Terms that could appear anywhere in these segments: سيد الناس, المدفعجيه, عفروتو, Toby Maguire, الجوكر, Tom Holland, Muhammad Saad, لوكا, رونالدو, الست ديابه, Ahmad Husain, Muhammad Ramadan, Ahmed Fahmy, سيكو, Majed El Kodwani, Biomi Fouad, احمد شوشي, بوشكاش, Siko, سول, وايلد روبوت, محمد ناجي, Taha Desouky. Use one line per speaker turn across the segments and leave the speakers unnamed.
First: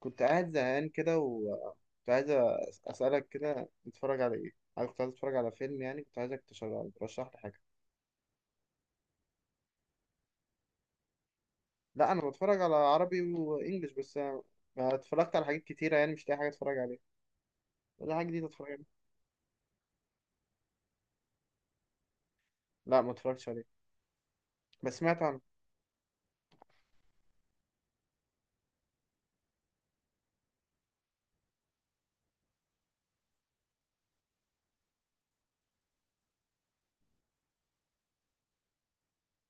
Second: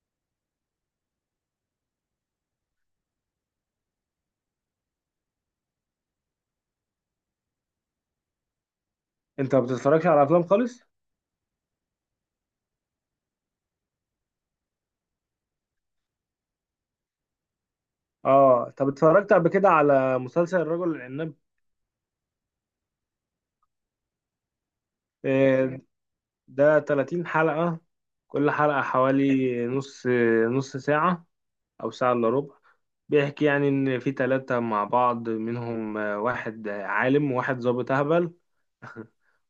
كنت قاعد زهقان كده، وكنت عايز أسألك كده نتفرج على إيه؟ أنا كنت عايز أتفرج على فيلم، يعني كنت عايزك تشغل ترشح لي حاجة.
انت ما بتتفرجش على افلام خالص.
لا، أنا بتفرج على عربي وإنجليش، بس أنا اتفرجت على حاجات كتيرة، يعني مش لاقي حاجة أتفرج عليها، ولا حاجة جديدة أتفرج
اه
عليها.
طب اتفرجت قبل كده على مسلسل الرجل العناب.
لا، ما اتفرجتش عليه، بس سمعت عنه.
آه، ده 30 حلقة. كل حلقة حوالي نص ساعة او ساعة الا ربع. بيحكي يعني ان في ثلاثة مع بعض منهم، واحد عالم وواحد ظابط اهبل،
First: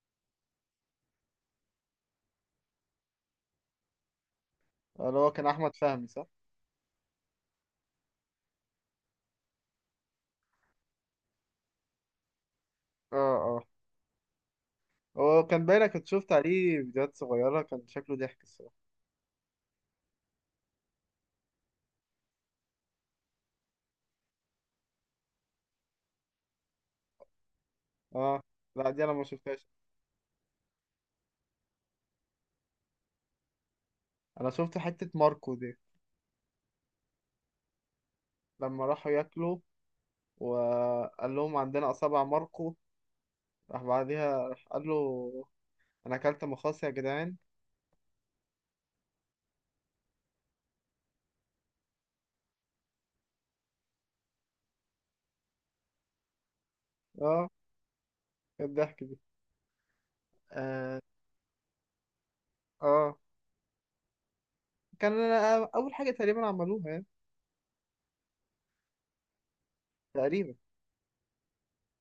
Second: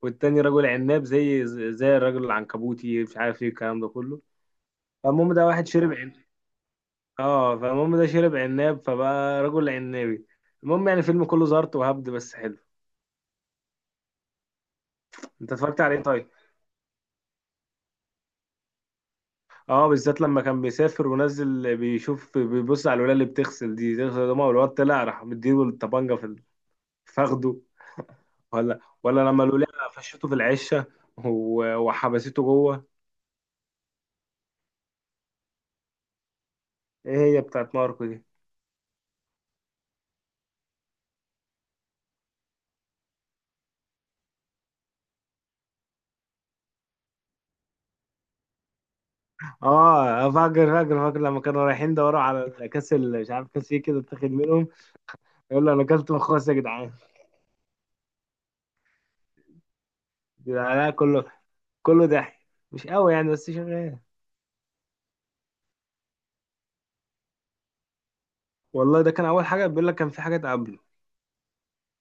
والتاني رجل عناب زي الرجل العنكبوتي، مش عارف ايه الكلام ده كله.
اللي هو
فالمهم
كان
ده واحد
أحمد
شرب
فهمي،
عن...
صح؟
اه فالمهم ده شرب عناب فبقى رجل عنابي. المهم يعني فيلم كله زارت وهبد بس حلو.
آه آه. هو
انت
كان
اتفرجت
باينة
عليه
كنت
طيب.
شفت عليه فيديوهات صغيرة، كان شكله ضحك الصراحة.
اه بالذات لما كان بيسافر ونزل بيشوف بيبص على الولاية اللي بتغسل دي تغسل دماغه، والواد طلع راح مديله الطبنجة فخده.
آه.
ولا
لا، دي أنا
ولا
ما
لما
شفتهاش.
الولاية فشته في العشة وحبسته جوه.
أنا شفت حتة ماركو دي
ايه هي بتاعت ماركو دي.
لما راحوا ياكلوا، وقال لهم عندنا أصابع ماركو، راح بعديها راح قال له: انا اكلت مخاص يا جدعان.
اه فاكر فاكر فاكر لما كانوا رايحين دوروا على كاس مش عارف كاس ايه كده اتاخد منهم، يقول له انا اكلت مخاص يا جدعان.
اه. إيه الضحك دي؟
جدعان أنا
اه
كله، كله ضحك مش قوي
اه.
يعني بس شغال.
كان اول حاجه تقريبا عملوها يعني.
والله ده كان اول حاجه، بيقول لك كان في حاجات
تقريبا.
قبله.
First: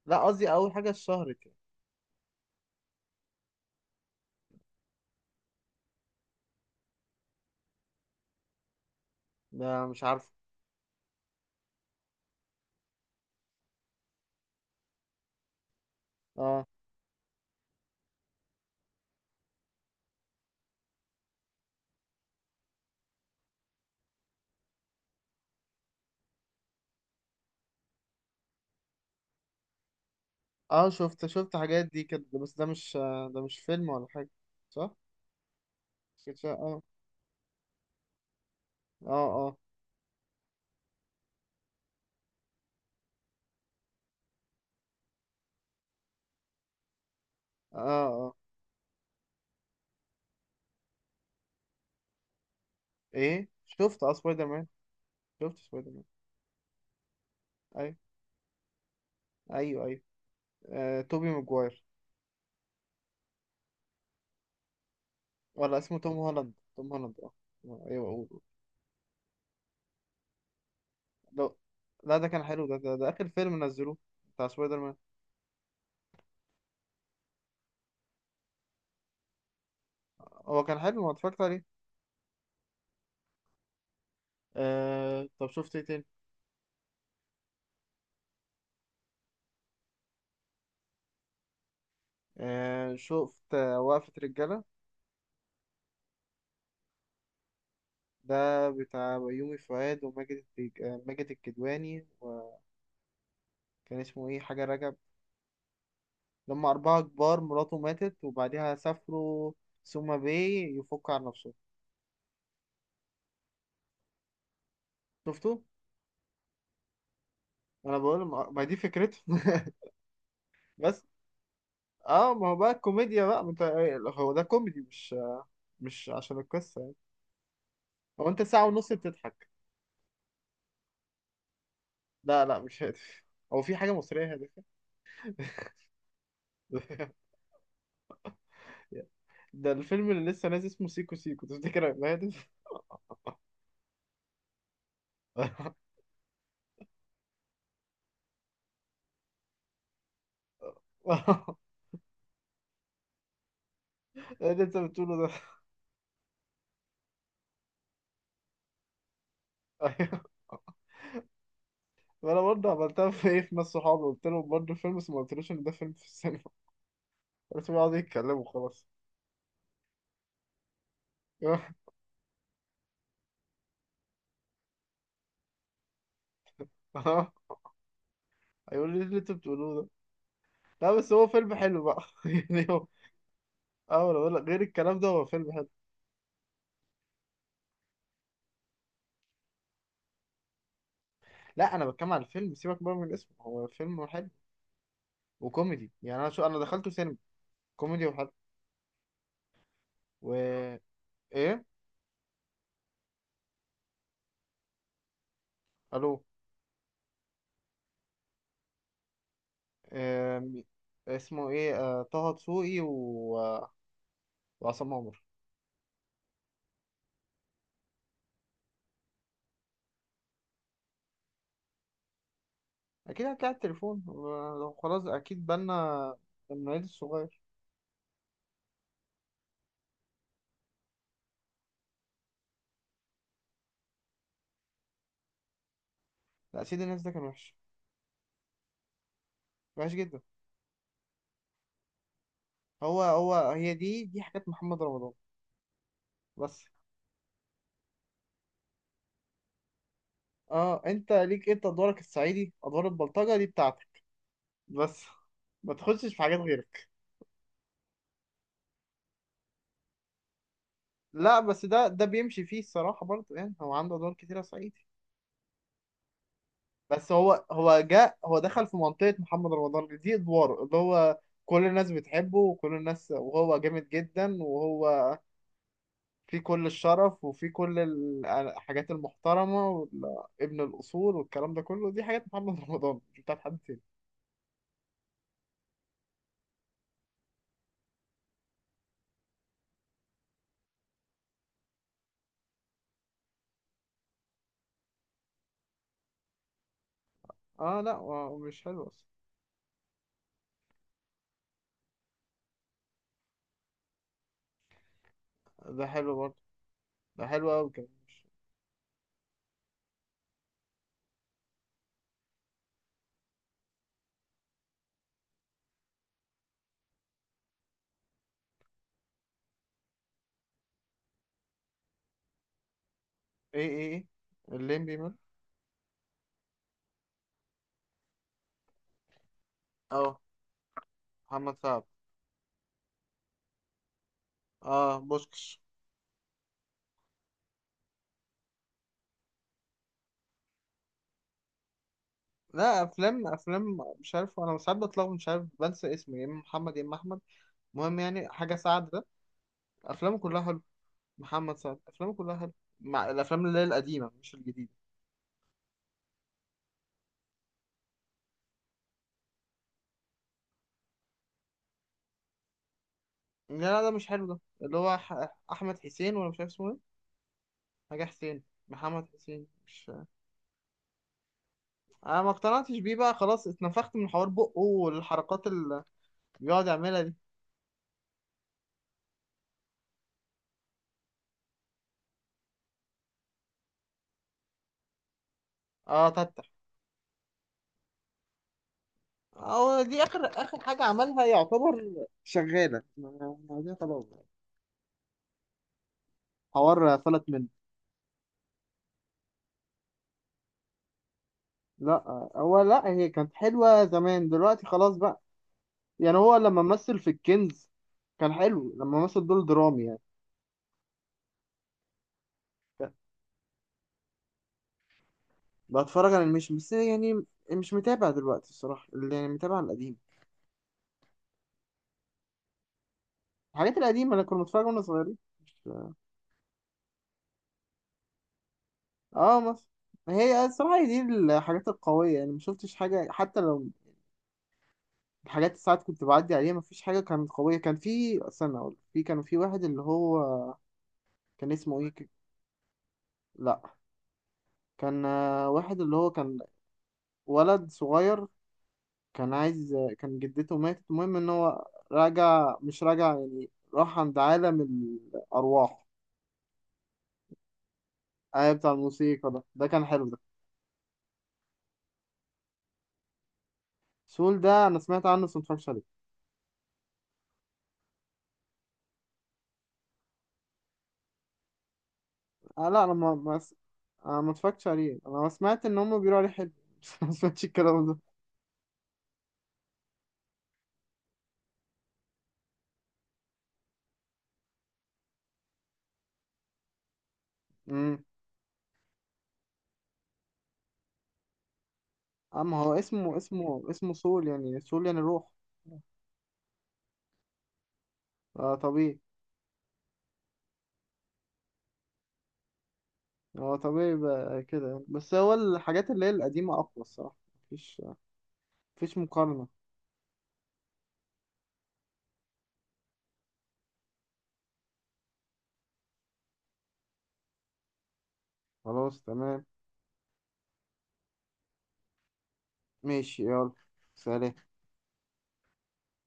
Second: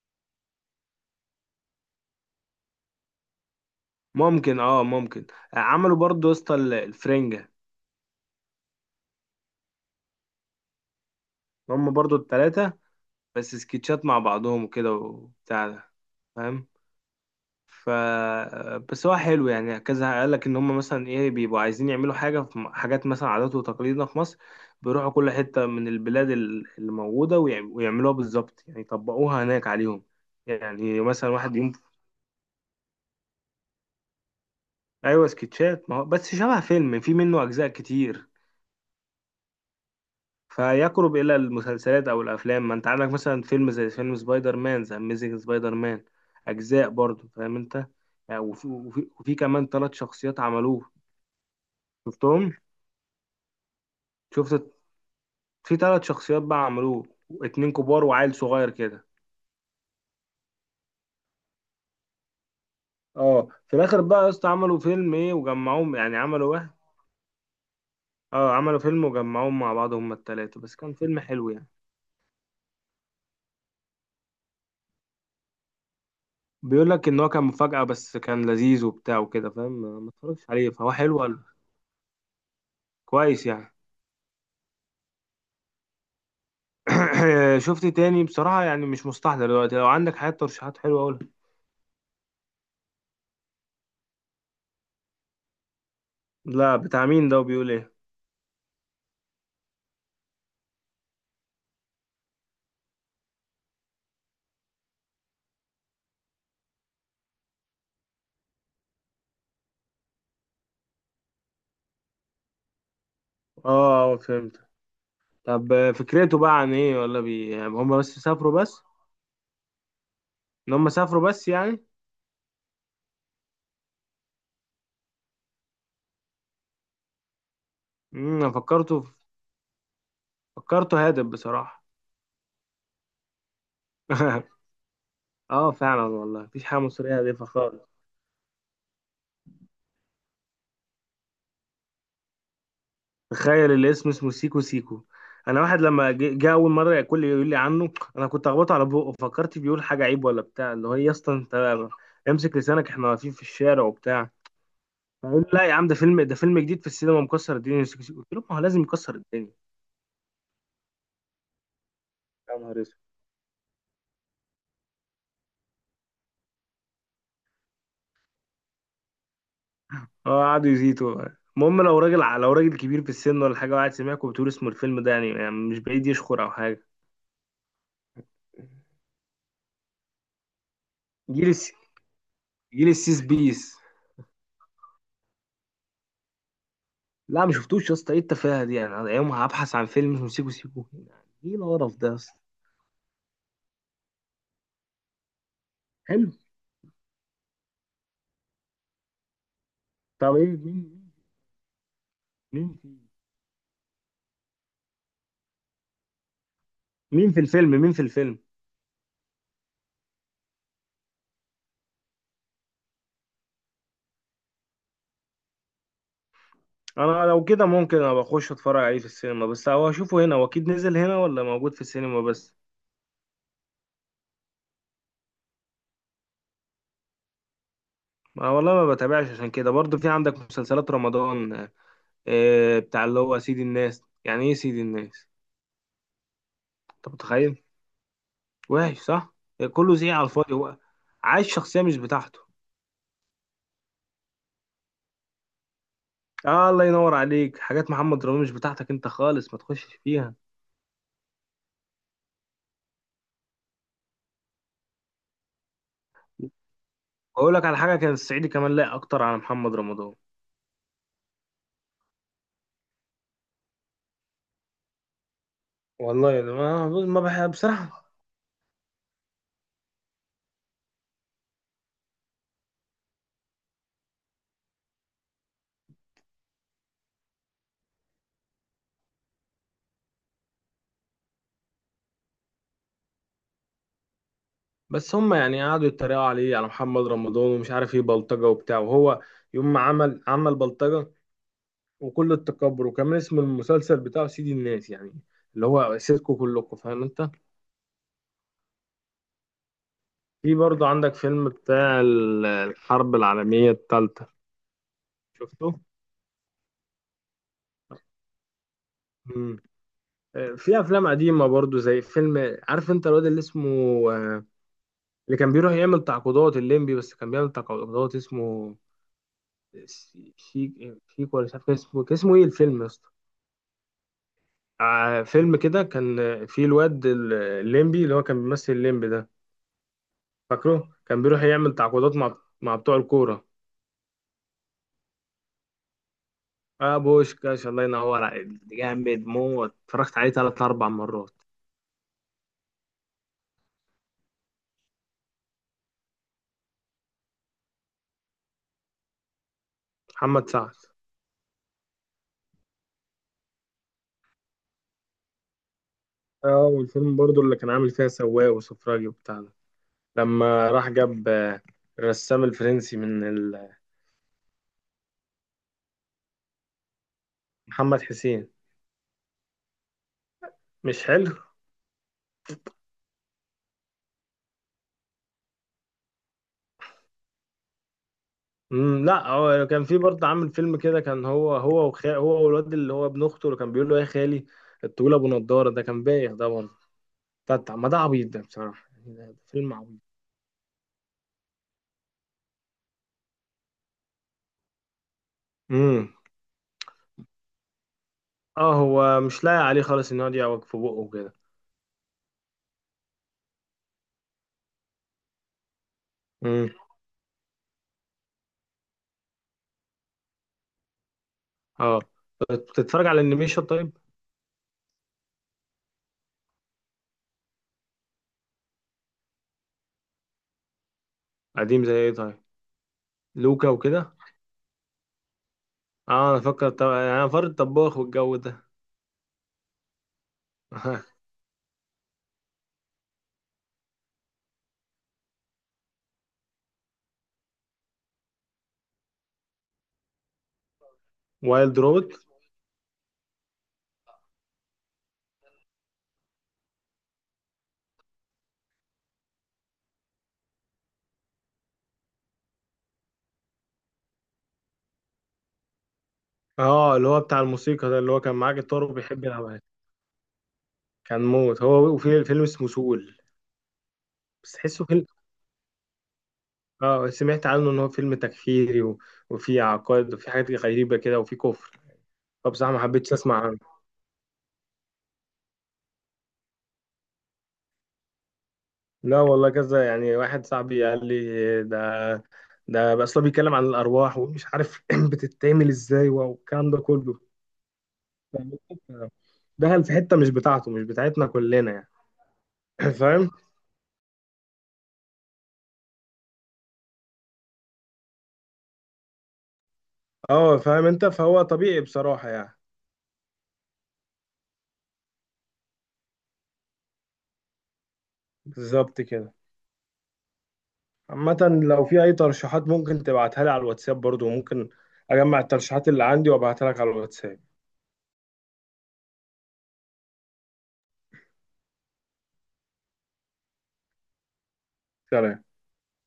لا، قصدي اول حاجه اتشهرت يعني.
ممكن اه ممكن. عملوا برضه يا اسطى الفرنجة،
ده مش عارفه.
هم برضو التلاتة، بس سكتشات مع بعضهم وكده وبتاع ده،
اه
فاهم. ف بس هو حلو يعني، كذا قال لك ان هم مثلا ايه بيبقوا عايزين يعملوا حاجه حاجات مثلا عادات وتقاليدنا في مصر، بيروحوا كل حته من البلاد اللي موجوده ويعملوها بالظبط، يعني يطبقوها هناك عليهم،
اه،
يعني
شفت
مثلا
شفت
واحد يوم.
حاجات دي كده، بس ده مش فيلم ولا حاجه، صح؟
ايوه سكتشات، ما هو بس
كده
شبه
اه
فيلم، في منه اجزاء كتير،
اه اه
فيقرب الى المسلسلات او الافلام، ما انت عندك مثلا فيلم زي فيلم سبايدر مان، ذا اميزنج سبايدر مان، اجزاء برضو فاهم انت.
اه اه.
يعني وفي كمان ثلاث شخصيات عملوه، شفتهم؟
ايه، شفت، اه سبايدر
شفت.
مان. شفت
في
سبايدر مان.
ثلاث شخصيات بقى عملوه، اتنين
ايوه.
كبار وعيل صغير كده.
ايوه ايوه. توبي ماجواير.
اه في الاخر بقى يا اسطى عملوا فيلم ايه
ولا
وجمعوهم،
اسمه توم
يعني عملوا
هولاند،
واحد.
توم هولاند، اه. ايوه، اقول.
اه عملوا فيلم وجمعوهم مع بعض هما التلاتة، بس كان فيلم حلو
لو.
يعني.
لا، ده كان حلو، ده ده آخر فيلم نزلوه، بتاع سبايدر مان.
بيقول لك ان هو كان مفاجأة، بس كان لذيذ وبتاع وكده فاهم. ما اتفرجش
هو
عليه
كان
فهو
حلو، ما
حلو
اتفرجت عليه.
كويس يعني.
طب شفت ايه تاني.
شفت تاني بصراحة يعني مش مستحضر دلوقتي، لو عندك حاجات ترشيحات حلوة قولها.
شفت وقفة رجالة.
لا بتاع مين ده وبيقول ايه.
ده بتاع بيومي فؤاد وماجد التج... آه، ماجد الكدواني، وكان اسمه ايه، حاجة رجب. لما أربعة كبار، مراته ماتت وبعديها سافروا سوما باي يفك عن نفسه.
اه فهمت.
شفته؟
طب فكرته بقى عن ايه ولا بي، يعني
أنا
هم بس
بقول ما
سافروا
ما دي
بس؟
فكرته.
ان هم
بس.
سافروا بس يعني.
اه، ما هو بقى الكوميديا بقى، ما انت، هو ده كوميدي، مش عشان القصة يعني. هو انت
أنا
ساعة ونص
فكرته،
بتضحك.
فكرته هادف بصراحة.
لا لا، مش هادف. هو في حاجة مصرية هادفة؟
اه فعلا والله مفيش حاجة مصرية هادفة خالص.
ده الفيلم اللي لسه نازل اسمه سيكو سيكو، تفتكر هيبقى هادف؟
تخيل الاسم اسمه سيكو سيكو. انا واحد لما جه اول مرة ياكل لي يقول لي عنه، انا كنت اخبطه على بقه، فكرت بيقول حاجة عيب ولا بتاع، اللي هو إيه يا اسطى انت، امسك لسانك احنا واقفين في الشارع وبتاع.
ايه اللي انت بتقوله ده؟
فقال لا يا عم، ده فيلم، ده فيلم جديد في السينما مكسر الدنيا. قلت له ما هو لازم يكسر الدنيا.
ايوه. وانا
يا
برضه
نهار اسود.
عملتها، في ايه، في ناس صحابي قلت لهم برضه فيلم، بس ما قلتلوش ان ده فيلم في السينما. بس بيقعدوا يتكلموا خلاص.
اه قعدوا يزيتوا بقى. المهم لو راجل كبير في السن ولا حاجه وقعد سمعك وبتقول اسمه الفيلم ده، يعني مش بعيد يشكر او حاجه.
هيقول لي ايه اللي انت بتقولوه ده. لا، بس هو
جيل
فيلم
الس...
حلو بقى، يعني هو.
جيل السيس بيس.
اه، انا بقول لك غير الكلام ده، هو فيلم حلو.
لا ما شفتوش يا اسطى ايه التفاهه دي، يعني أنا يوم هبحث عن فيلم اسمه سيكو سيكو، يعني ايه
لا، انا
القرف ده
بتكلم
يا
على
اسطى.
الفيلم، سيبك بقى من اسمه، هو فيلم حلو وكوميدي، يعني انا
حلو.
شو، انا دخلته سينما. كوميدي وحلو.
طب ايه
و،
مين
ايه،
مين في
الو.
مين في الفيلم؟
آم، اسمه ايه، طه دسوقي و... وعصام عمر.
انا لو كده ممكن ابقى اخش اتفرج عليه في السينما، بس هو اشوفه هنا، هو اكيد نزل هنا ولا موجود في السينما بس؟
اكيد هتلاقي على التليفون، لو خلاص اكيد بالنا من العيد الصغير.
ما والله ما بتابعش عشان كده. برضه في عندك مسلسلات رمضان. بتاع اللي هو سيد الناس، يعني ايه سيد الناس؟
لا، سيد الناس
انت
ده كان وحش،
متخيل، وحش صح،
وحش
كله زي
جدا.
على الفاضي، هو عايش شخصية مش بتاعته.
هو هو هي دي دي حاجات محمد رمضان بس.
آه الله ينور عليك، حاجات محمد رمضان مش بتاعتك انت خالص، ما تخشش فيها.
اه، انت ليك انت ادوارك الصعيدي، ادوار البلطجه دي بتاعتك بس، ما تخشش في حاجات غيرك.
اقول لك على حاجة، كان الصعيدي كمان لايق اكتر على محمد رمضان.
لا، بس ده بيمشي فيه الصراحه برضه، يعني هو عنده ادوار كتيره صعيدي.
والله ده ما
بس
ما
هو
بحب
هو
بصراحة.
جاء هو دخل في منطقة محمد رمضان، دي ادواره اللي هو كل الناس بتحبه، وكل الناس، وهو جامد جدا، وهو في كل الشرف، وفي كل الحاجات المحترمة، وابن الأصول، والكلام ده كله، دي حاجات محمد رمضان، مش بتاعت حد تاني.
بس هم يعني قعدوا يتريقوا عليه على محمد رمضان، ومش عارف ايه بلطجة وبتاع، وهو يوم ما عمل بلطجة، وكل التكبر، وكمان اسم المسلسل بتاعه سيدي الناس، يعني اللي هو سيركو كلكم، فاهم انت.
اه، لا هو مش حلو اصلا.
في برضه عندك فيلم بتاع الحرب العالمية الثالثة، شفته؟
ده حلو برضه، ده حلو قوي كمان، مش-
مم. في افلام قديمة برضه، زي فيلم، عارف انت الواد اللي اسمه آه، اللي كان بيروح يعمل تعقيدات الليمبي، بس كان بيعمل تعقيدات، اسمه شيك شيك ولا مش عارف، كان اسمه ايه الفيلم يا اسطى؟
ايه ايه ايه، الليمبي مال.
فيلم كده كان، فيه الواد الليمبي، اللي هو كان بيمثل الليمبي ده،
اه،
فاكره كان بيروح
محمد
يعمل
سعد.
تعاقدات مع بتوع الكورة.
اه، بوشكش.
اه بوشكاش الله ينور عليك، جامد موت، اتفرجت عليه ثلاث اربع مرات.
لا، افلام افلام مش عارف، انا ساعات بتلخبط مش عارف، بنسى اسمه، يا اما محمد يا اما احمد. المهم يعني حاجة سعد ده، أفلامه كلها
محمد
حلوة.
سعد.
محمد سعد، أفلامه كلها حلوة، مع الأفلام اللي هي القديمة مش الجديدة.
اه والفيلم برضو اللي كان عامل فيها سواق وسفراجي وبتاع ده، لما راح جاب الرسام الفرنسي من
لا لا، ده مش حلو، ده اللي هو أحمد حسين، ولا مش عارف اسمه إيه،
محمد
حاجة حسين،
حسين،
محمد حسين مش.
مش حلو.
أنا ما اقتنعتش بيه بقى خلاص، اتنفخت من حوار بقه، والحركات اللي بيقعد يعملها دي.
مم لا هو كان في برضه عامل فيلم كده، كان هو والواد اللي هو ابن اخته اللي كان بيقول له يا خالي، الطويل ابو نضاره ده كان
اه،
بايخ ده
تتح.
برضه. ما ده عبيط ده بصراحه، يعني ده فيلم
اه،
عبيط.
دي آخر آخر حاجة عملها يعتبر شغالة، ما دي خلاص،
امم.
حوار فلت منه.
اه هو مش لاقي عليه خالص ان هو يقعد يعوج في بقه وكده.
لا هي كانت حلوة زمان، دلوقتي خلاص بقى، يعني هو لما مثل في الكنز كان حلو، لما مثل دور درامي يعني.
اه
كان-
بتتفرج على الانيميشن طيب؟
بتفرج على الميشن بس يعني، مش متابع دلوقتي الصراحة، اللي يعني متابع القديم،
قديم زي ايه طيب، لوكا
الحاجات القديمة
وكده؟
اللي كنا بنتفرج واحنا صغيرين، مش-
اه انا فاكر، انا فار الطباخ والجو ده.
اه مثلا. هي الصراحة هي دي الحاجات القوية، يعني ما شفتش حاجة، حتى لو الحاجات اللي ساعات كنت بعدي عليها، ما فيش حاجة كانت قوية. كان في، استنى أقول، في كان في واحد اللي هو كان
وايلد
اسمه ايه،
روبوت.
ك-، لا، كان واحد اللي هو كان ولد صغير، كان عايز، كان جدته ماتت، المهم ان هو راجع مش راجع يعني، راح عند عالم الارواح.
اه اللي هو بتاع الموسيقى ده، اللي هو كان
اي،
معاه
بتاع
جيتار وبيحب
الموسيقى ده
يلعبها،
ده كان حلو ده.
كان موت. هو وفي فيلم اسمه سول.
سول
بس
ده انا
تحسه
سمعت
فيلم.
عنه، بس ما اتفرجتش عليه.
اه سمعت عنه ان هو فيلم تكفيري وفيه عقائد وفيه حاجات غريبة كده وفيه كفر،
آه،
فبصراحة ما
لا، انا
حبيتش
ما ما,
اسمع
س...
عنه.
أنا ما اتفرجتش عليه، انا سمعت ان هم بيقولوا عليه حلو بس. ما سمعتش الكلام ده.
لا والله كذا يعني، واحد صاحبي قال لي ده بس هو بيتكلم عن الارواح، ومش عارف بتتعمل ازاي والكلام ده كله،
امم.
فاهم أنت؟ دخل في حتة مش بتاعته، مش بتاعتنا كلنا يعني.
اما هو اسمه
فاهم.
اسمه سول، يعني سول يعني روح. آه، طبيعي.
اه فاهم انت، فهو طبيعي بصراحة يعني.
هو طبيعي يبقى كده يعني. بس هو الحاجات اللي هي القديمة اقوى الصراحة، مفيش، مفيش
بالظبط كده.
مقارنة.
عامة، لو في أي ترشيحات ممكن تبعتها لي على الواتساب، برضو ممكن أجمع الترشيحات اللي عندي وأبعتها لك على الواتساب.
خلاص، تمام، ماشي، يلا، سلام.
سلام.